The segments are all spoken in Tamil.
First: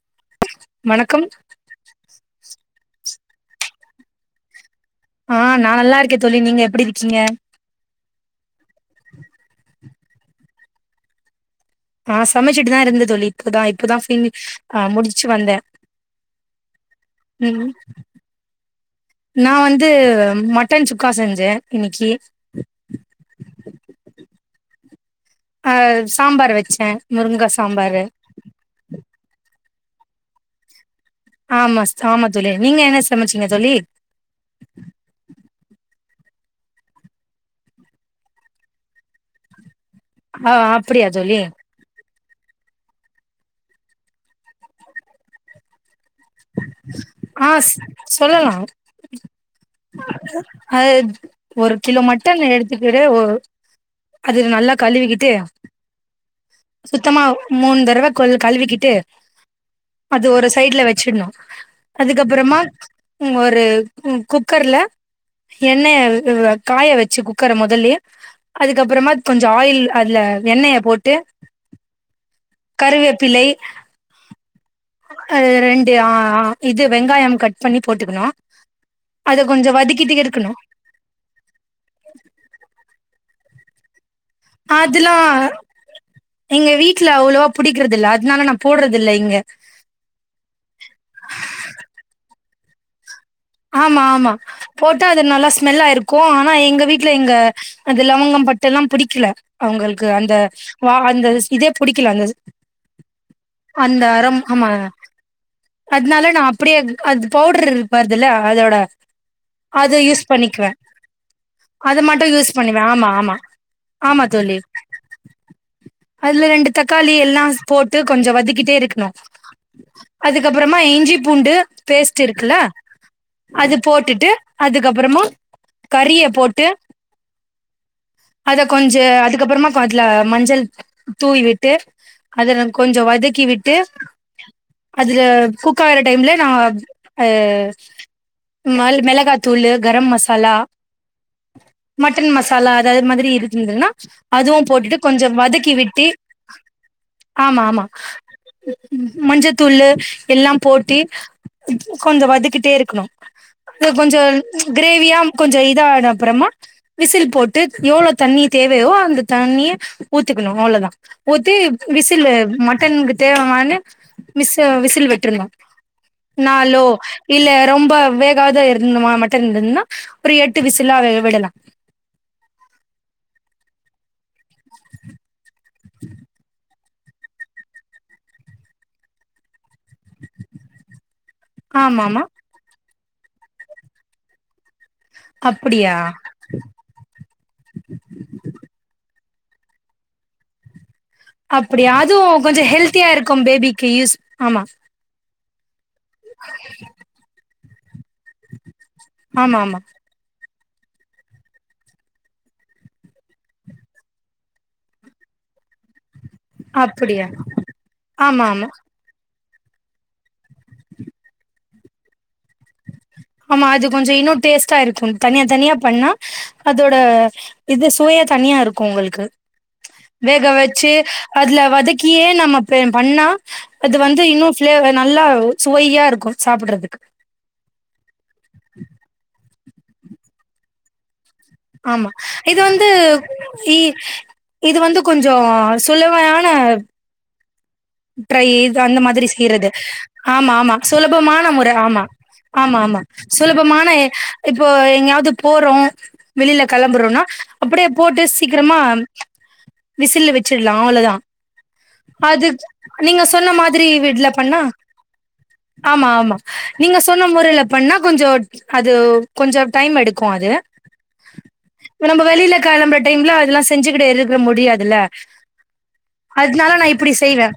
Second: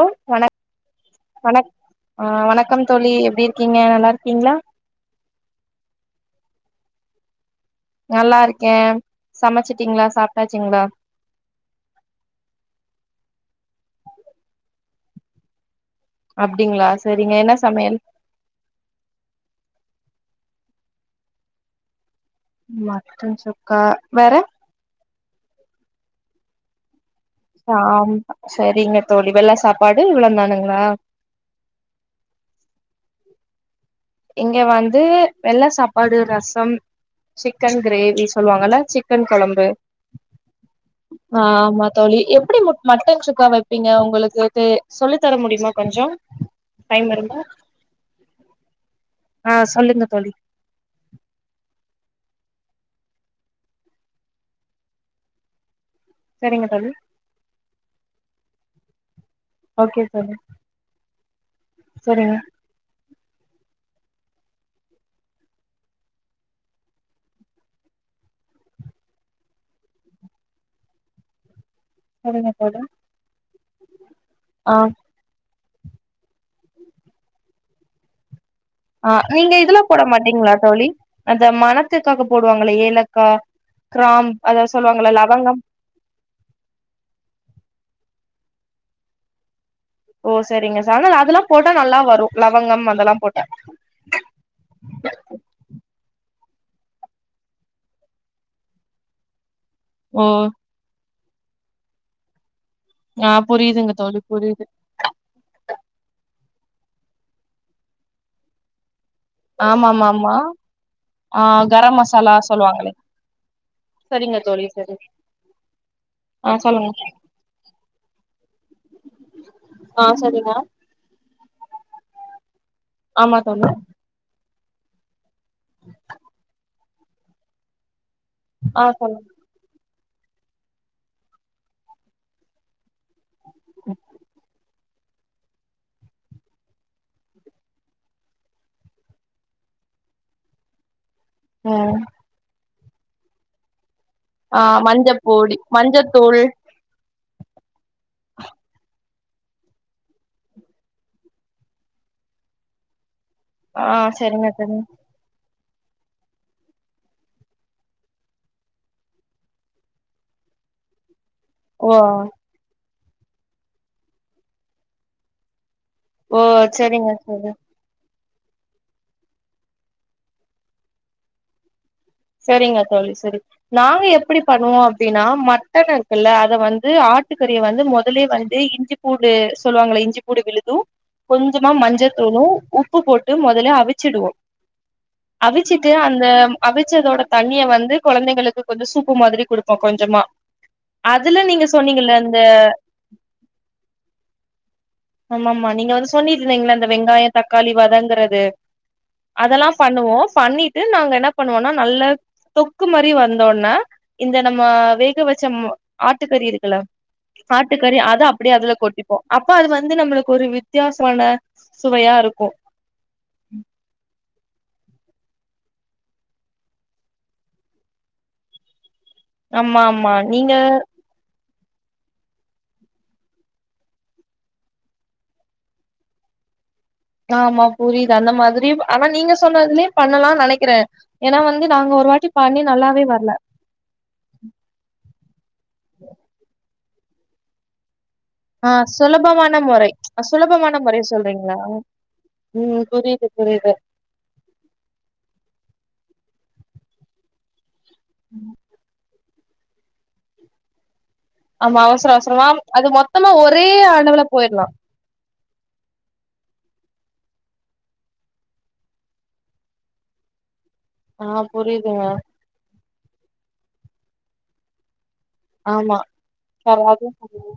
ஹல வண வணக்கம் வண வணக்கம் தோழி எப்டி இருக்கீங்க நல்லா இருக்கீங்களா ஆ நா நல்லா இருக்கே தோழி நீங்க எப்டி இருக்கீங்க நல்லா இருக்கே சமச்சுட் கிங்களா சாப்ட்டாச்சிங்களா ஆ சமைச்சிட்டுதா இருந்த தோல்லி இப்பதா இப்பதா ஃபீஆ முடிச்சுட்டு வந்தே அப்டிங்களா சரிங்க உ என்ன சமையல் நா வந்து உ மட்டன் சுக்கா செஞ்சே இன்னைக்கி மட்டன் சுக்கா வேற ஆ சாம்பார் வச்சே முருங்கா சாம்பாரு ஆம் சரிங்க தோழி வெல்லா சாப் பாடு இவ்ளம்ந்தானுங்களா ஆமாஸ்ட் ஆமா தோலி நீங்க என்ன சமச்சீங்க தோலி இங்க வந்து வெள்ள சாப் ப்பாடு ரசம் சிக்கன் கிரேவி சொல்லுவாங்கல்ல சிக்கன் கொழம்பு ஆ அப்டியா தோழி ஆ ஆமா தோளி எப்டி மு மட்ட சு க்கா வைப்பீங்க உங்களுக்கு து சொல்லி தர முடியுமா கொஞ்சோ டைம் இருந்தா ஆ சொல்லலா ஆ சொல்லுங்க தோழி ஆ ஒருக் கிலோ மட்டன் எடுத்துக்கிட்டு ஒ அது நல்லா கழுவிக்கிட்டு சரிங்க தோழி சுத்தமா மூனு தரவ கொஞ்ச கழுவிக்கிட்டு ஓகே அது தோழி ஒரு சைட்ல வ னு சரிங்க அதுக்கப்புறமா ஒரு ஆ கு குக்கர்ல எண்ணய அ காய வச்சு குக்கர முதல்லயே அதுக்கப்புறமா கொஞ்ச ஆயில் அதுல எண்ணய போட்டு சரிங்க தோழி கருவேப்பிலை ஆ இது ஆ அ வெங்காயம் கட் பண்ணி போட்டுக்கணு அ அத நீங்க கொஞ்சோ இதெல்லா போட வதக்கிட்டே இருக்கணு மாட்டீங்களா தோழி அந்த மணத்துக்காக போடுவாங்கள ஏலக்கா கிராம் அத சொல்லுவாங்கள அதெல்லா லவங்கம் எங்க வீட்ல அவ்ளோவா புடிக்கரதில்ல இதனால நா போடறது இல்ல இங்க ஓ சரிங்க சா அதெல்லா போட்டா நல்லா வரு லவங்கம் அதெல்லா போட் ஆமா ஆமா போட்டா அது நல்லா ஸ்மெல்ல இருக்கு ஆ நா எங்க வீட்ல எங்க அந்த லவங்கம் பட்டல்லா புடிக்கல அவுங்களுக்கு ஓ அந்த வா அந்த இதே புடிக்கலா அந்த ஆ புரியுதுங்க அந்த தோழி அறம் புரியுது ஆமா அதனால நா இப்பிடியே அது அது பவுடர் இரு பாரு இதல்ல அததோட அத யூஸ் ஆமாமாமா பண்ணிக்குவே ஆ கரம் அத மட்டு மசாலா யூஸ் பண்ணுவே சொல்லுவாங்களே ஆமா ஆமா ஆமா சரிங்க தோழி சரி அதுல ஆ ரெண்டு சொல்லுங்க தக்காளி எல்லா போட்டு கொஞ்ச வதக்கிட்டே இருக்கணு ஆ சரிங்க அதுக்கப்புறமா இஞ்சி பூண்டு பேசட்டு இருக்குல ஆமா தோழி அது போட்டுட்டு அதுக்கப்புறமா கறிய போட்டு அத ஆ கொஞ்ச சொல்லுங்க அதுக்கப்புறமா ப்பு அதுல மஞ்சள் தூவி விட்டு அத நம் கொஞ்ச வதக் க்கி விட்டு அதுல குக்காற டைம்ல நா அ மல் மிளகாத்தூளு கர மசாலா ம் மட்டன் மசாலா த அது மாதிரி இருத்துந்துகான ஆ மஞ்சப்போடி மஞ்சத்தூள் ஆமா ஆமா மஞ்சத்தூளு எல்லா போட்டி கொஞ்ச வதக்கிட் டே இருக்கணு ஆ இது கொஞ்ச சரிங்க தோழி கிரேவியாம் கொஞ்ச இதான அப்புறமா விசில் போட்டு எவ்ளோ தண்ணி தேவையோ அந்த தண்ணிய ஊத்திக்கணு அவ்ளதா ஊத்தி ஓ விசிலு மட்டன்க் தேவமானு விசு விசில் விட்ரனு ஓ செரிங்க இல்ல ரொம்ப வேக் காது இருந்தனா மா மட்டுந்தா இருதுன்னா ஒரு எட்டு விசிலா வேவிடலா செரிங்க தோழி செரி நாங்க எப்டி பண்ணுவோ அப்டின்னா மட் ட்டத இருக்குல்ல அத வந் ந்து ஆட்டுக்கறிய வந்து முதலே வந்து இஞ்சிப்பூண்டு சொல்லுவாங்கள இஞ்சிப்படு விழுது கொஞ்சமா ஆமா மஞ்ச ஆமா தூளு உப்பு உப்பு போட்டு முதல்ல அவிச்சிடுவோ அவிச்சிட்டு அப்டியா அந்த அவி குட தண்ணிய வந்து கொழந்தைகளுக்கு கொஞ்ச சூப் உப்பு மாதிரி குடுப்போ கொஞ்சமா அதுல நீங்க அப்டி சொன்னீங்கல்ல இந்த அதும் கொஞ்ச ஹெல்த்தியா இருக்கு பேபிக்கு யூஸ் ஆமா ஆமா ஆமா நீங்க வந்து ஸ் சொன்னிட்ருந்தீங்கள அந்த வெங்காய தக் கழிவதங்கறது ஆமா அதெல்லா ஆமா பண்ணுவோ ஃபண்ணிட் ட்டு நாங்க என்ன பண்ணுவம்னா நல்ல தொக்கு மாரி வந்தோன இந்த நம்ம வேக வச்ச ஆட்னா ஆட்டுக்கறி இருக்குல்ல அப்டியா ஆட்டுக்கறி அத ஆமா அப்டியே ஆமா அதுல கொட்டிப்போ அப்போ அது வந்து நம்மளுக்கு ஒரு வித்தியாசமான சுவையா இருக்கு ஆமா அது கொஞ்ச இன்னொட் டேஸ்ட்டா இருக்கு தனியா தனியா பண்ணா அதோட இது சுவையா தனியா இருக்கு உங்களுக் க்கு ஆமா ஆமா வேக நீங்க வச்சு அதுல வதக்கியே நம்மப் பெ பண்ணா அது வந்து இன்னு ஃப்ளே நல்லா சுவையா இருக்கு சாப்பிடறதுக்கு ஆமா ப் புரியுது அந்த மாதிரி ஆனா நீங்க சொ சொன்னதுலயே பண்ணலான் நெனைக்கிறே ஏன்னா வந்து நாங்க ஒரு ஆமா வாட்டி இது பண்ணி வந்து நல்லாவே வரல இ இது வந்து கொஞ்ச சுலமையான டிரை ஆ அந்த மாதிரி சுலபமான செய்யறது முறை ஆமா ஆமா சுலபமான முறைய சுலபமான சொல்றீங்களா முறை ஆமா ஆமா ம் ஆமா புரியுது புரியுது சுலபமான இப்போ எங்கயாது போறோ வெளியில கெளம்புறோனா அ அப்டியே போட்டு சீக்கிரமா விசில் வெச்சிர்லா அவ்ளோதா ஆமா அவசர அவசரமாம் அது நீங்க மொத்தமா சொன்ன ஒரே மாதிரி அளவுல இதுல பண்ணா போயிரலா ஆமா ஆமா நீங்க சொன்ன மொறைல பண்ணா கொஞ்ச அது கொஞ்ச டைம் எடுக்கு அது ஆ புரியுதுங்க நம்ப வெளியிலக்கெளம்பிட் டைம்ல அதெல்லா செஞ்சுகிட்டு இருக்க முடியாது ல ஆமா சராது செய்வே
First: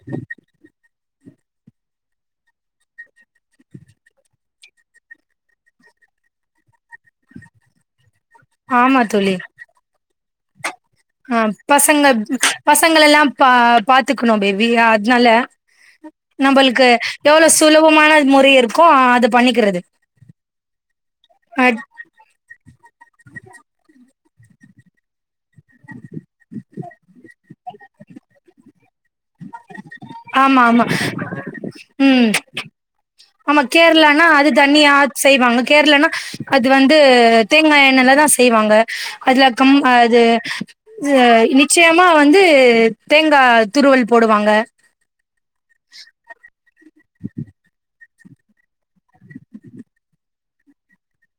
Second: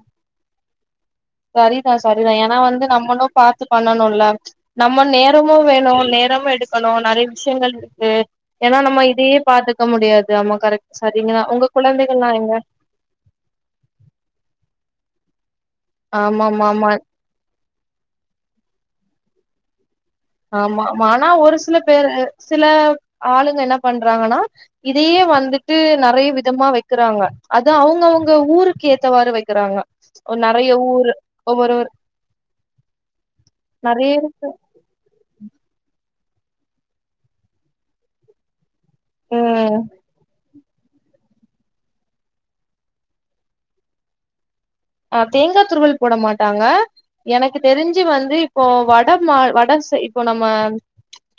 சரிதா சரிதா ஏன்னா வந்து நம்மளு பாத்து பண்ணணுல நம்ம நேரமு வேணு நேரமு எடுக்கணு நெறைய விஷயங்கள் இருக்கு ஏன்னா நம்ம ஆமா தோழி இதையே பாத்துக்க முடியாது இது ஆமா கரெக்ட் ஆ சரிங்களா உங்க பசங்க குழந்தைகள்லா எங்க பசங்கலெல்லா பா பாத்துக்கணு பேபி அது ஜால ஆமா ஆமா நம்பளுக்கு ஆமா எவ்ளோ சு சுலபமான முறை இருக்கு அ அது பண்ணிக்கிறது ஆமா மா ஆனா ஒரு சில அட் பேரு சில ஆளுங்க என்ன பண் ற்றங்கன்னா இதையே வந்துட் இது நெறைய விதமா வக் க்கிறாங்க அத அவங்கவுங்க ஊருக்கு ஏத்தவாறு வக்கிறாங்க ஆமா ஆமா ம் ஆமா நெறைய கேரளானா அது தன்னியா அத் செய்வாங்க கேரளனா அது வந்து தேங்கா எண்ணெல தா செய்வாங்க அதுல ம் கம் அது இது நிச்சயமா வந்து தேங்கா துருவல் போடுவாங்க அ தேங்கா துருவல் போட மாட்டாங்க எனக்கு தெரிஞ்சு வந்து இப்போ வட மா வட செய் இப்போ நம்ம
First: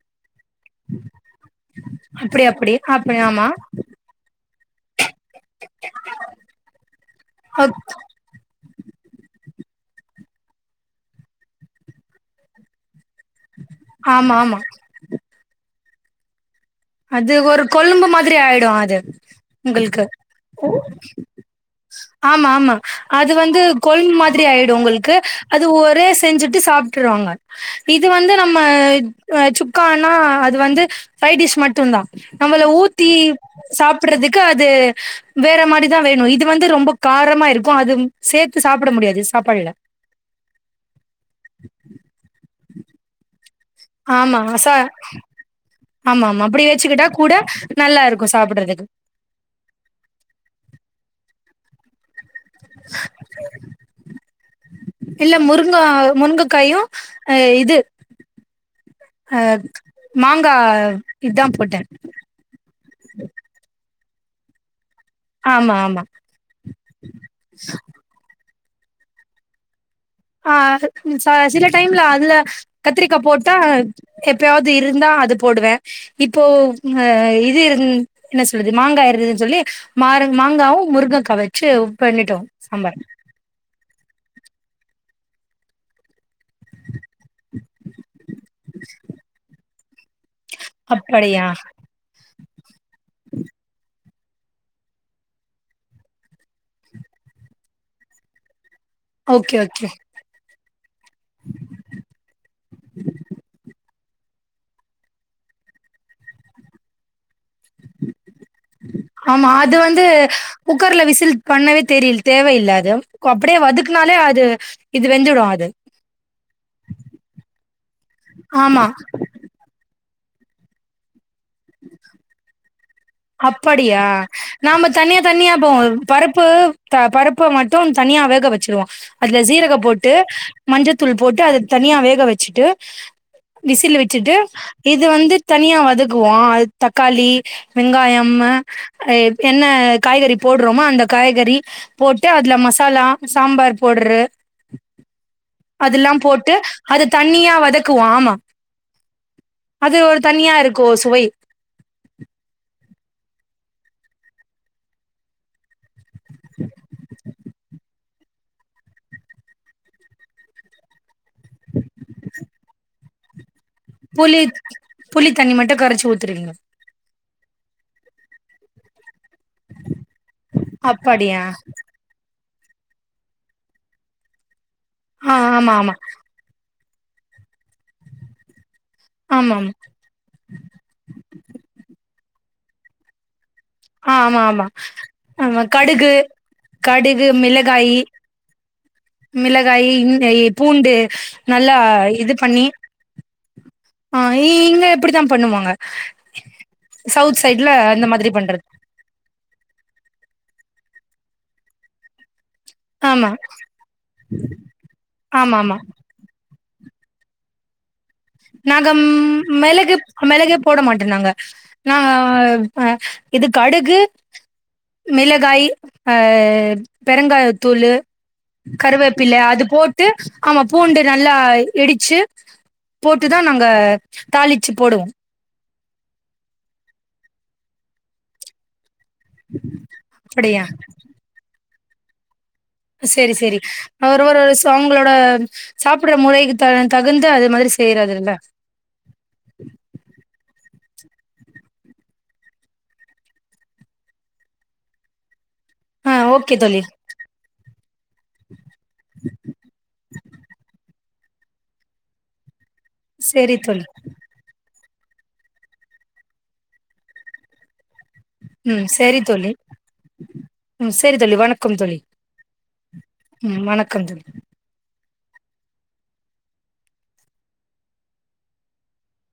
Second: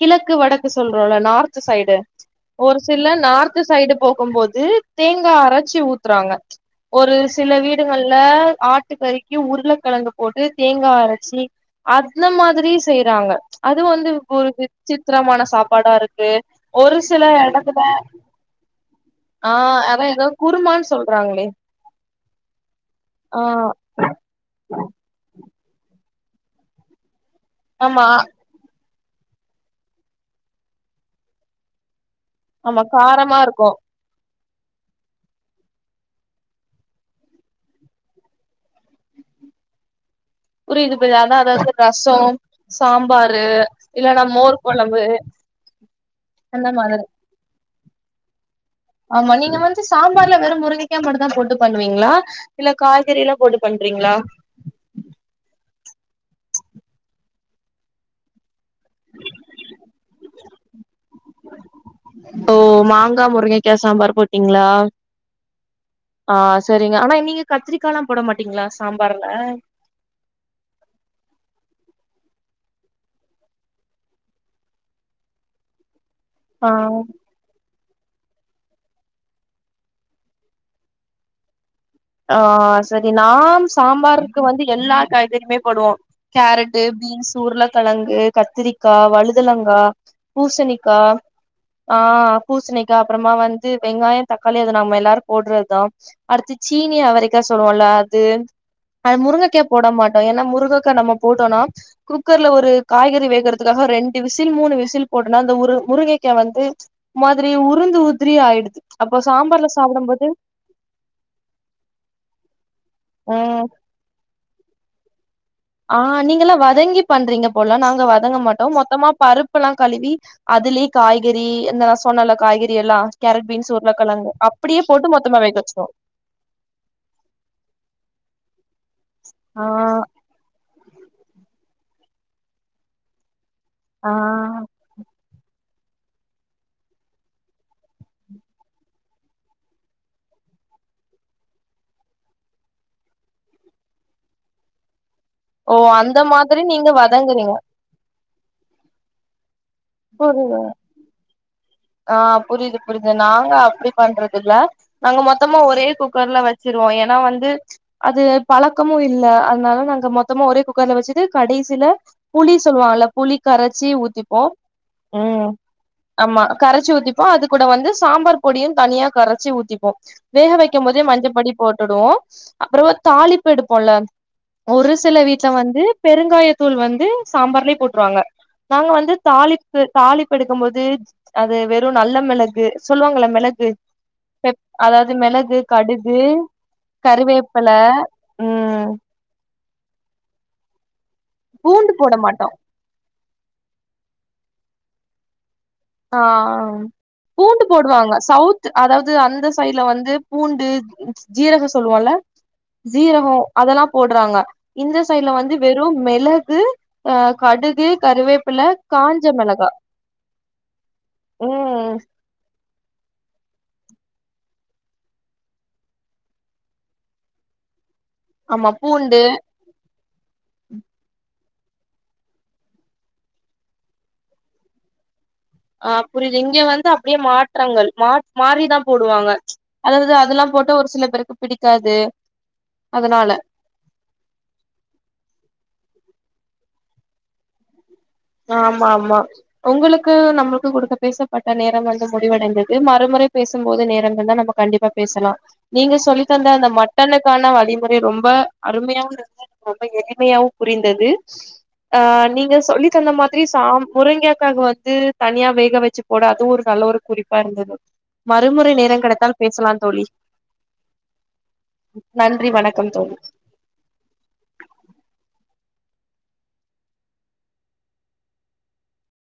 கிழக்கு வடக் சொல்றோம்ல நார்த் சைடு அப்டி அப்டி ஒரு சில அப்டி ஆமா நார்த் சைடு போகுபோது து தேங்கா அரச்சு ஊத்துறாங்க ஒரு சில அ வீடுகள் ஆ ஆட்டு கறிக்கு உருளக்கெழங்கு போட்டு தேங்கா அரச்சி அந்த மாதிரியு செய்றாங்க அது வந்து ஆமா ஒரு ஆமா விசித்திரமான சா ப்பாடா இருக்கு ஒரு சில அது ஒரு எடத்துல கொழம்பு மாதிரி ஆயிடு அது ஆ அதா உங்களுக்கு ஏதோ குருமான்னு சொல்றாங்களே ஆமா ஆமா அது ஆ வந்து கொழ்ம் மாதிரி ஆயிடு உங்களுக்கு அது ஒரே செஞ்சுட்டு சாப்ட்டுருவாங்க இது ஆமா வந்து நம்ம ஆ சுக்கான்னா அது வந்து சைட் டிஷ் மட் டுந்தா நம்மள ஆமா ஊத்தி காரமா இருக்கு சாப்பிடறது க்கு அது வேற மாரிதா வேணு இது வந்து ரொம்ப காரமா இருக்கு அது சேத்து சாப்பட முடியாது சாப்பாடுல புரியுது புரியுது அதா அதா இது ரசோ சாம்பாரு இல்லன்னா மோர் கொழம்பு ஆமா ஆமா அப்பிடி அந்த மாதிரி வச்சுக்கிட்டா கூட நல்லா இருக்கு சாப்பிடுறதுக்கு ஆமா நீங்க வந்து சாம்பார்ல வெறு முருங்கைக்கா மட்டுந்தா போட்டு பண்ணுவீங்களா இல்ல காய்கறி எல்லா போட்டு பண்றீங்களா ங்கா முருங்கக்காயு ஆ இது ஆ மாங்கா இதா போட்டே ஓ மாங்கா முருங்கைக்கா சாம்பார் போட்டீங்களா ஆ சரிங்க ஆனா நீங்க கத்திரிக்காலா போட மாட் டீங்களா சாம்பார்ல ஆ அது ம் ச சில டைம்ல அதுல கத்திரிக்கா போட்டா எப்பயாவது இருந்தா அது போடுவே இப்போ ஆ இது இருந் என்ன சொல்றது மாங்கா இருந்துதுன்னு சொல்லி மார மாங்காவு முருங்கக்கா வ ஆ சரி நாம் சாம்பாருக்கு வந்து எல்லா காய்கறிமே போடுவோ கேரட்டு பீன்ஸ் உருளக்கெழங்கு கத்திரிக்கா வழுதலங்கா பூசணிக்கா அப்படியா ஆ பூசணி க்கா அப்புறமா வந்து வெங்காய தக்காளி அத நம்ம எல்லாரு போட்றதுதா அடுத்து சீனி அவரைக்கா சொல்லுவோல்ல அது அது ஓகே முருங்கக்கே போட ஓகே மாட்டோ ஏனா முருக க்கா நம்ம போட்டோன்னா குக்கர்ல ஒரு காய்கறி வேகுறதுக்காக ரெண்டு விசில் மூணு விசில் போட்டொனா அந்த உரு முருகைக்கா வந்து மா திரி உருந்து உதிரி ஆயிடுது அப்போ ஆமா சாம்பார்ல அது சாப்படும்போது தெரியில் தேவையில்ல அது அப்டியே வதக்குனாலே அது இது வெந்துடு அது ஆ நீங்கல்லா வதங்கி பண்றீங்க போல நாங்க வதங்க மாட்டோ ஆமா மொத்தமா பருப்புல்லா கழுவி அதுலே காய் கேரட் பீன்ஸ் அப்படியா உருளக்கெழங்கு அப்டியே நாம போட்டு தனியா மொத்தமா தனியா வேக போவொ வச்சிருவோ பருப்பு த பருப்ப மட்டு தனியா வேக வச்சுருவோ அதுல சீரகப் ஆ போட்டு மஞ்சத்தூள் போட்டு அத தனியா வேக வச்சுட்டு விசில் ஆ விட்டுட்டு இது வந்து தனியா வதக்கு வோ அது தக்காளி வெங்காயம்மு என்ன காய்கறி போட்றோமோ அந்த காய்கறி போட்டு அதுல மாசாலா சம்பார் போட்று ஓ அந்த அதுல்லாம் போட்டு மாதிரி நீங்க அத வதங்குறீங்க தண்ணியா வதக்குவோ ஆமா அது ஒரு புரியுது தனியா இரு [unintelligible] ஆ புரிது புரிது நாங்க அப்டி பண்றதில்ல நாங்க மொத்தமா ஒரே குக்கர்ல வச்சுருவோ ஏனா வந்து அது பழக்கமு இல்ல அதுனால நாங்க மொத்தமா ஒரே குக்கர்ல வச்சுட்டு கடைசில புளி சொல்லுவாங்ல புளி கரச்சி புளி ஊத்திப்போ புளி ம் தண்ணி மட்டு கரச்சு ஆமா ஊத்துருவிங்க கரச்சி ஊத்திப்போ அது கூட வந்து சாம்பார் பொடியு தனியா கர ச்சி ஊத்திப்போ வேக வைக்கம் போதே அப்படியா மஞ்சப்பொடி போட்டுடுவோ அப்பெறவு தாளிப்பு எடுப்போல்ல ஒரு சில ஆ வீட்ல ஆமா வந்து ஆமா பெருங்காய தூள் வந் து சாம்பார்லே போட்ருவாங்க நாங்க வந்து ஆமா ஆமா தாளிப்பு தாளிப்பு எடுக்கும்போது அது வெறு நல்ல மெளகு சொல்வாங்கல மெள அ ஆமாமா ஆமா கடுகு கடுகு கருவேப்பில மிளகாயி ம் மிள காயி இங்கயி பூண்டு நல்லா பூண்டு போட இது மாட்டோ பண்ணி ஆ இ இங்க இப்பிடிதா பண்ணுவாங்க ஆ சவுத் பூண்டு சைட்ல அந்த போடுவாங்க மாதிரி பண்றது சவுத் அதாவது அந்த சைடு்ல வந்து பூண்டு ஜீரகோ சொல்வோல்ல ஆமா ஜீரகோ அதெல்லா போட்றாங்க இந்த சைடுல வந்து ஆமா ஆமா வெறு மிளகு ஆ கடுகு கருவேப்பில நாங்க காஞ்ச ம் மிளகா மெளகு மெளகே போடமாட் ட நாங்க ம் நாங்க ஆ இது கடுகு மிளகாய் ஆ பெருங்காயத்தூளு ஆமா பூண்டு கருவேப்பில அது போட் டு ஆமா பூண்டு நல்லா இடிச்சு போட்டுதா நாங்க தாளிச்சு போடுவோ ஆ புரியுது இங்க வந்து அப்டியே மாற்றங்கள் மாற் மாரிதா போடுவாங்க அதாவது அதெல்லா அப்படியா போட்டா ஒரு சில பேருக்கு பிடிக் காது செரி செரி ஒரு ஒரு சோ அவங்களோட சாப் புடற முறைக்கு த தகுந்த அது மாதிரி செய்யறதுல்ல ஆமா ஆமா உங்களுக்கு நம க்கு குடுத்த பேசப்பட்ட நேரோ வந்து முடிவடைந்தது மறுமுறை பேசும் போது நேரங்கள்ல நம்ம கண்டிப்பா பேசலா நீங்க ஆ சொல்லித் தந்த ஓகே அந்த தோழி மட்டனுக்கான வழிமுறை ரொம்ப அருமையா இருந்தது ரொம்ப எளிமையாவு புரிந்தது ஆ நீங்க சொல்லி த்தந்த மாதிரி சரி சா தோழி முரங்கைக்காவுக்கு வந் து தனியா வேக வச்சு போட அதுவு ஒரு நல்ல ஒரு குறிப்பா இருந்தது மறுமுறை ம் நேரோ சரி கிடைத்தால் தோழி பேசலாந் தோழி ம் சரி தோழி வணக்கம் தோழி நன்றி வணக்கம் தோழி ம் வணக்கம் தோழி